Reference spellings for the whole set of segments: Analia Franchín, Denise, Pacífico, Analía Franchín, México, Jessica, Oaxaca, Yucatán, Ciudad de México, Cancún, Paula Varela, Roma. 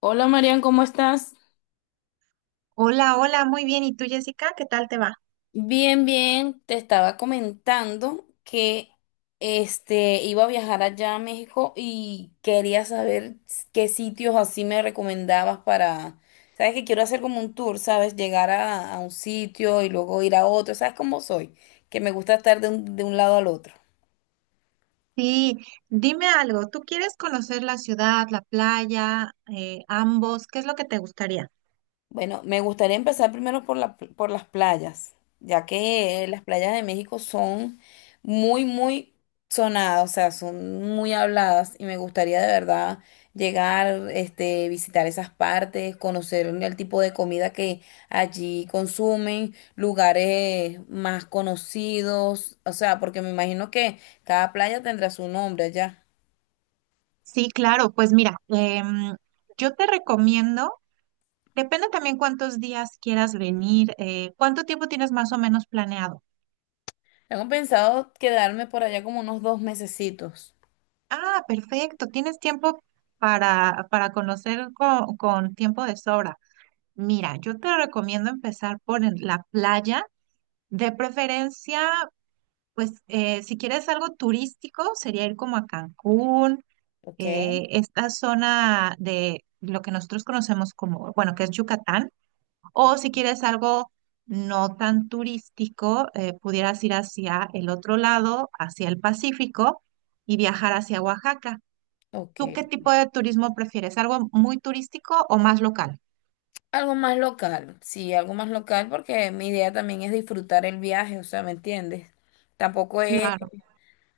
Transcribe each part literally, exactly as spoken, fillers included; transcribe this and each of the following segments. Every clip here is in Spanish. Hola Marian, ¿cómo estás? Hola, hola, muy bien. ¿Y tú, Jessica? ¿Qué tal te va? Bien, bien, te estaba comentando que este iba a viajar allá a México y quería saber qué sitios así me recomendabas para, sabes que quiero hacer como un tour, sabes, llegar a, a un sitio y luego ir a otro, sabes cómo soy, que me gusta estar de un, de un lado al otro. Sí, dime algo. ¿Tú quieres conocer la ciudad, la playa, eh, ambos? ¿Qué es lo que te gustaría? Bueno, me gustaría empezar primero por la- por las playas, ya que eh, las playas de México son muy, muy sonadas, o sea, son muy habladas y me gustaría de verdad llegar, este, visitar esas partes, conocer el tipo de comida que allí consumen, lugares más conocidos, o sea, porque me imagino que cada playa tendrá su nombre allá. Sí, claro. Pues mira, em, yo te recomiendo, depende también cuántos días quieras venir, eh, cuánto tiempo tienes más o menos planeado. Tengo pensado quedarme por allá como unos dos mesecitos, Ah, perfecto. Tienes tiempo para, para conocer con, con tiempo de sobra. Mira, yo te recomiendo empezar por en- la playa, de preferencia. Pues eh, si quieres algo turístico, sería ir como a Cancún, ¿ok? eh, esta zona de lo que nosotros conocemos como, bueno, que es Yucatán, o si quieres algo no tan turístico, eh, pudieras ir hacia el otro lado, hacia el Pacífico y viajar hacia Oaxaca. Ok. ¿Tú qué tipo de turismo prefieres? ¿Algo muy turístico o más local? Algo más local, sí, algo más local porque mi idea también es disfrutar el viaje, o sea, ¿me entiendes? Tampoco es Claro,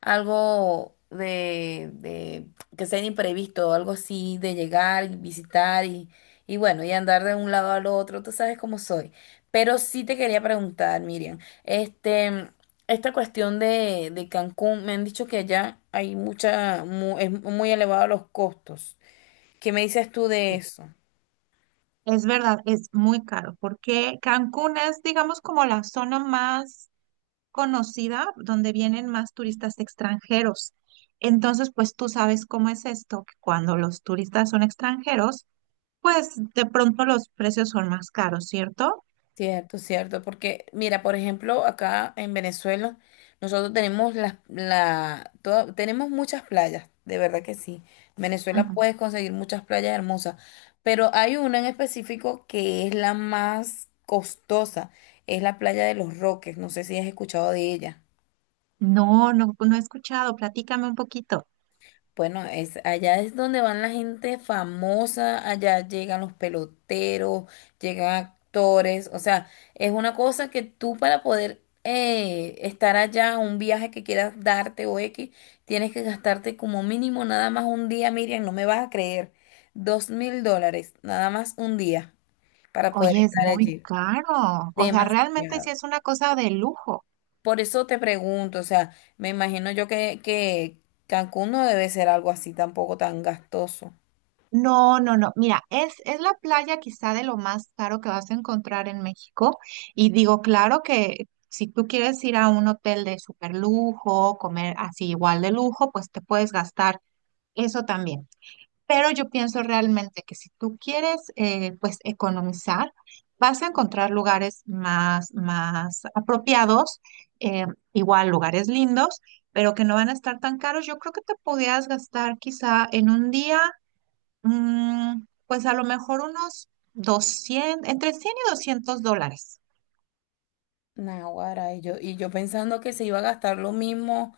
algo de, de que sea imprevisto, algo así de llegar y visitar y, y bueno, y andar de un lado al otro, tú sabes cómo soy. Pero sí te quería preguntar, Miriam, este, esta cuestión de, de Cancún, me han dicho que allá hay mucha, mu- es muy elevado los costos. ¿Qué me dices tú de sí. eso? Es verdad, es muy caro, porque Cancún es, digamos, como la zona más conocida donde vienen más turistas extranjeros. Entonces, pues tú sabes cómo es esto, que cuando los turistas son extranjeros, pues de pronto los precios son más caros, ¿cierto? Cierto, cierto, porque mira, por ejemplo, acá en Venezuela nosotros tenemos las la, toda- tenemos muchas playas, de verdad que sí. En Venezuela Ujú. puedes conseguir muchas playas hermosas, pero hay una en específico que es la más costosa, es la playa de Los Roques, no sé si has escuchado de ella. No, no, no he escuchado, platícame un poquito. Bueno, es, allá es donde van la gente famosa, allá llegan los peloteros, llegan actores, o sea, es una cosa que tú para poder eh, estar allá, un viaje que quieras darte o X, tienes que gastarte como mínimo nada más un día, Miriam, no me vas a creer, dos mil dólares, nada más un día para poder Oye, es estar muy allí. caro. O sea, realmente sí Demasiado. es una cosa de lujo. Por eso te pregunto, o sea, me imagino yo que, que Cancún no debe ser algo así tampoco tan gastoso. No, no, no. Mira, es, es la playa quizá de lo más caro que vas a encontrar en México. Y digo, claro que si tú quieres ir a un hotel de super lujo, comer así igual de lujo, pues te puedes gastar eso también. Pero yo pienso realmente que si tú quieres, eh, pues economizar, vas a encontrar lugares más, más apropiados, eh, igual lugares lindos, pero que no van a estar tan caros. Yo creo que te podías gastar quizá en un día. Mm, pues a lo mejor unos doscientos entre cien y doscientos dólares. Naguará, y yo, y yo pensando que se iba a gastar lo mismo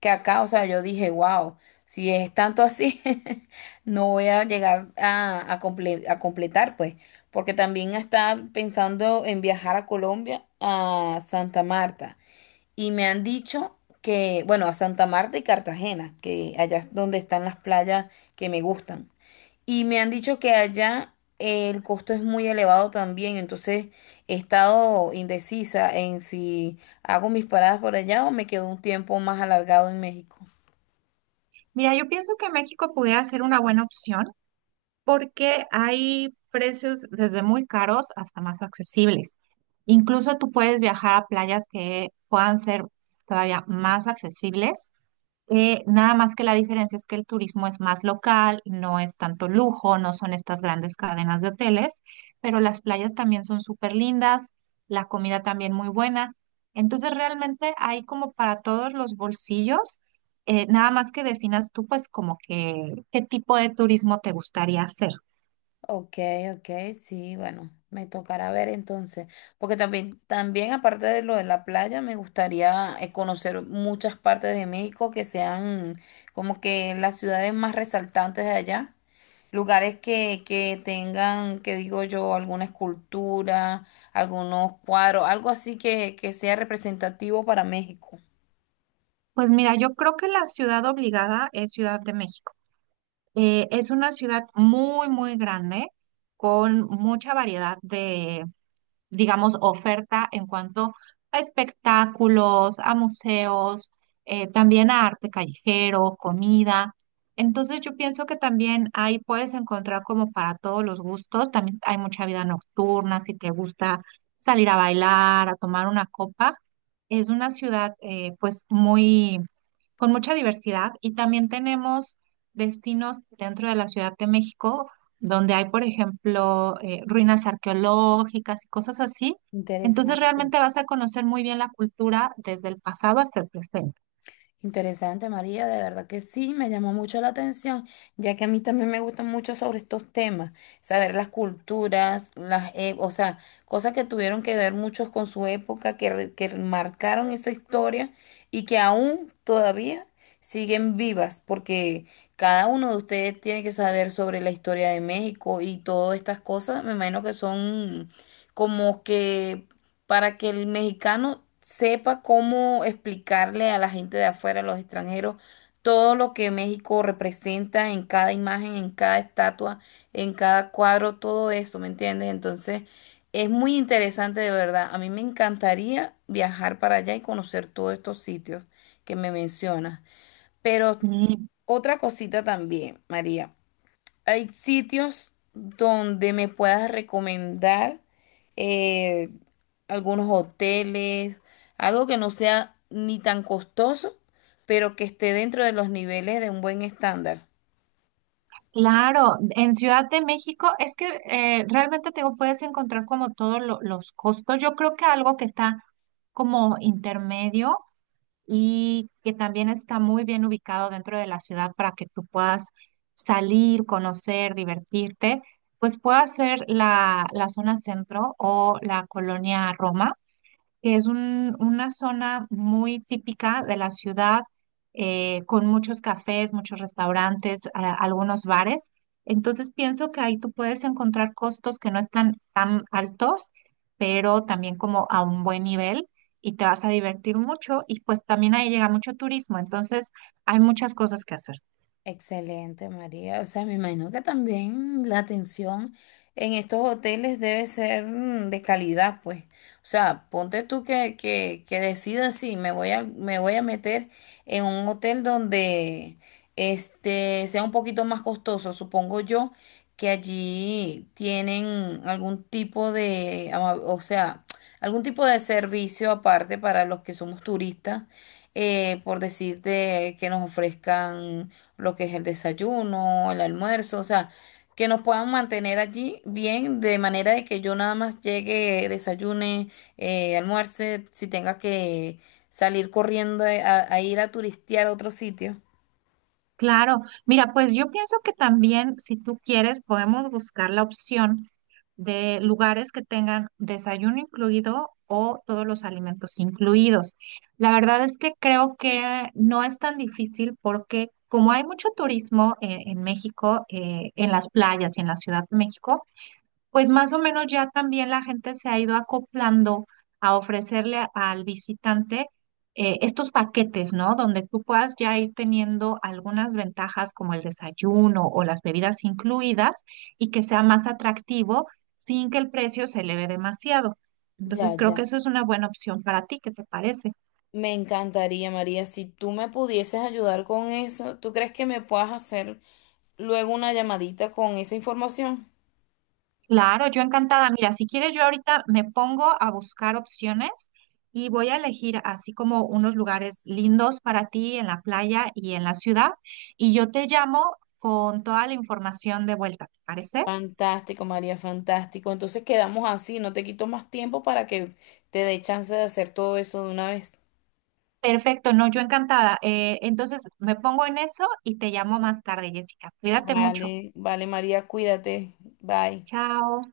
que acá, o sea, yo dije, wow, si es tanto así, no voy a llegar a, a, comple- a completar, pues, porque también está pensando en viajar a Colombia, a Santa Marta, y me han dicho que, bueno, a Santa Marta y Cartagena, que allá es donde están las playas que me gustan. Y me han dicho que allá el costo es muy elevado también, entonces he estado indecisa en si hago mis paradas por allá o me quedo un tiempo más alargado en México. Mira, yo pienso que México pudiera ser una buena opción porque hay precios desde muy caros hasta más accesibles. Incluso tú puedes viajar a playas que puedan ser todavía más accesibles. Eh, nada más que la diferencia es que el turismo es más local, no es tanto lujo, no son estas grandes cadenas de hoteles, pero las playas también son súper lindas, la comida también muy buena. Entonces realmente hay como para todos los bolsillos, eh, nada más que definas tú pues como que qué tipo de turismo te gustaría hacer. Ok, ok, sí, bueno, me tocará ver entonces, porque también, también aparte de lo de la playa, me gustaría eh, conocer muchas partes de México que sean como que las ciudades más resaltantes de allá. Lugares que, que tengan, que digo yo, alguna escultura, algunos cuadros, algo así que, que sea representativo para México. Pues mira, yo creo que la ciudad obligada es Ciudad de México. Eh, es una ciudad muy, muy grande, con mucha variedad, digamos, oferta en cuanto a espectáculos, a museos, eh, también a arte callejero, comida. Entonces yo pienso que también ahí puedes encontrar como para todos los gustos, también hay mucha vida nocturna, si te gusta salir a bailar, a tomar una copa. Es una ciudad eh, pues muy, con mucha diversidad y también tenemos destinos dentro de la Ciudad de México donde hay, por ejemplo, eh, ruinas arqueológicas y cosas así. Entonces Interesante. realmente vas a conocer muy bien la cultura desde el pasado hasta el presente. Interesante, María, de verdad que sí, me llamó mucho la atención, ya que a mí también me gustan mucho sobre estos temas, saber las culturas, las, e- o sea, cosas que tuvieron que ver muchos con su época, que, re- que marcaron esa historia y que aún todavía siguen vivas, porque cada uno de ustedes tiene que saber sobre la historia de México y todas estas cosas, me imagino que son como que para que el mexicano sepa cómo explicarle a la gente de afuera, a los extranjeros, todo lo que México representa en cada imagen, en cada estatua, en cada cuadro, todo eso, ¿me entiendes? Entonces, es muy interesante de verdad. A mí me encantaría viajar para allá y conocer todos estos sitios que me mencionas. Pero Y otra cosita también, María. Hay sitios donde me puedas recomendar eh, algunos hoteles, algo que no sea ni tan costoso, pero que esté dentro de los niveles de un buen estándar. claro, en Ciudad de México es que eh, realmente te digo, puedes encontrar como todos lo- los costos. Yo creo que algo que está como intermedio y que también está muy bien ubicado dentro de la ciudad para que tú puedas salir, conocer, divertirte, pues puede ser la, la zona centro o la colonia Roma, que es un- una zona muy típica de la ciudad, eh, con muchos cafés, muchos restaurantes, a- algunos bares. Entonces pienso que ahí tú puedes encontrar costos que no están tan altos, pero también como a un buen nivel y te vas a divertir mucho y pues también ahí llega mucho turismo, entonces hay muchas cosas que hacer. Excelente, María. O sea, me imagino que también la atención en estos hoteles debe ser mm, de calidad, pues. O sea, ponte tú que, que, que decidas si me voy a, me voy a meter en un hotel donde este sea un poquito más costoso. Supongo yo que allí tienen algún tipo de, ama- o sea, algún tipo de servicio aparte para los que somos turistas eh, por decirte que nos ofrezcan lo que es el desayuno, el almuerzo, o sea, que nos puedan mantener allí bien, de manera de que yo nada más llegue, desayune, eh, almuerce, si tenga que salir corriendo eh, a, a ir a turistear a otro sitio. Claro, mira, pues yo pienso que también si tú quieres podemos buscar la opción de lugares que tengan desayuno incluido o todos los alimentos incluidos. La verdad es que creo que no es tan difícil porque como hay mucho turismo eh, en, México, eh, en las playas y en la Ciudad de México, pues más o menos ya también la gente se ha ido acoplando a ofrecerle a- al visitante eh, estos paquetes, ¿no? Donde tú puedas ya ir teniendo algunas ventajas como el desayuno o las bebidas incluidas y que sea más atractivo sin que el precio se eleve demasiado. Ya, Entonces creo ya. que eso es una buena opción para ti, ¿qué te parece? Me encantaría, María, si tú me pudieses ayudar con eso, ¿tú crees que me puedas hacer luego una llamadita con esa información? Claro, yo encantada. Mira, si quieres, yo ahorita me pongo a buscar opciones y voy a elegir así como unos lugares lindos para ti en la playa y en la ciudad. Y yo te llamo con toda la información de vuelta, ¿te parece? Fantástico, María, fantástico. Entonces quedamos así, no te quito más tiempo para que te dé chance de hacer todo eso de una vez. Perfecto, no, yo encantada. Eh, entonces me pongo en eso y te llamo más tarde, Jessica. Cuídate mucho. Vale, vale, María, cuídate. Bye. Chao.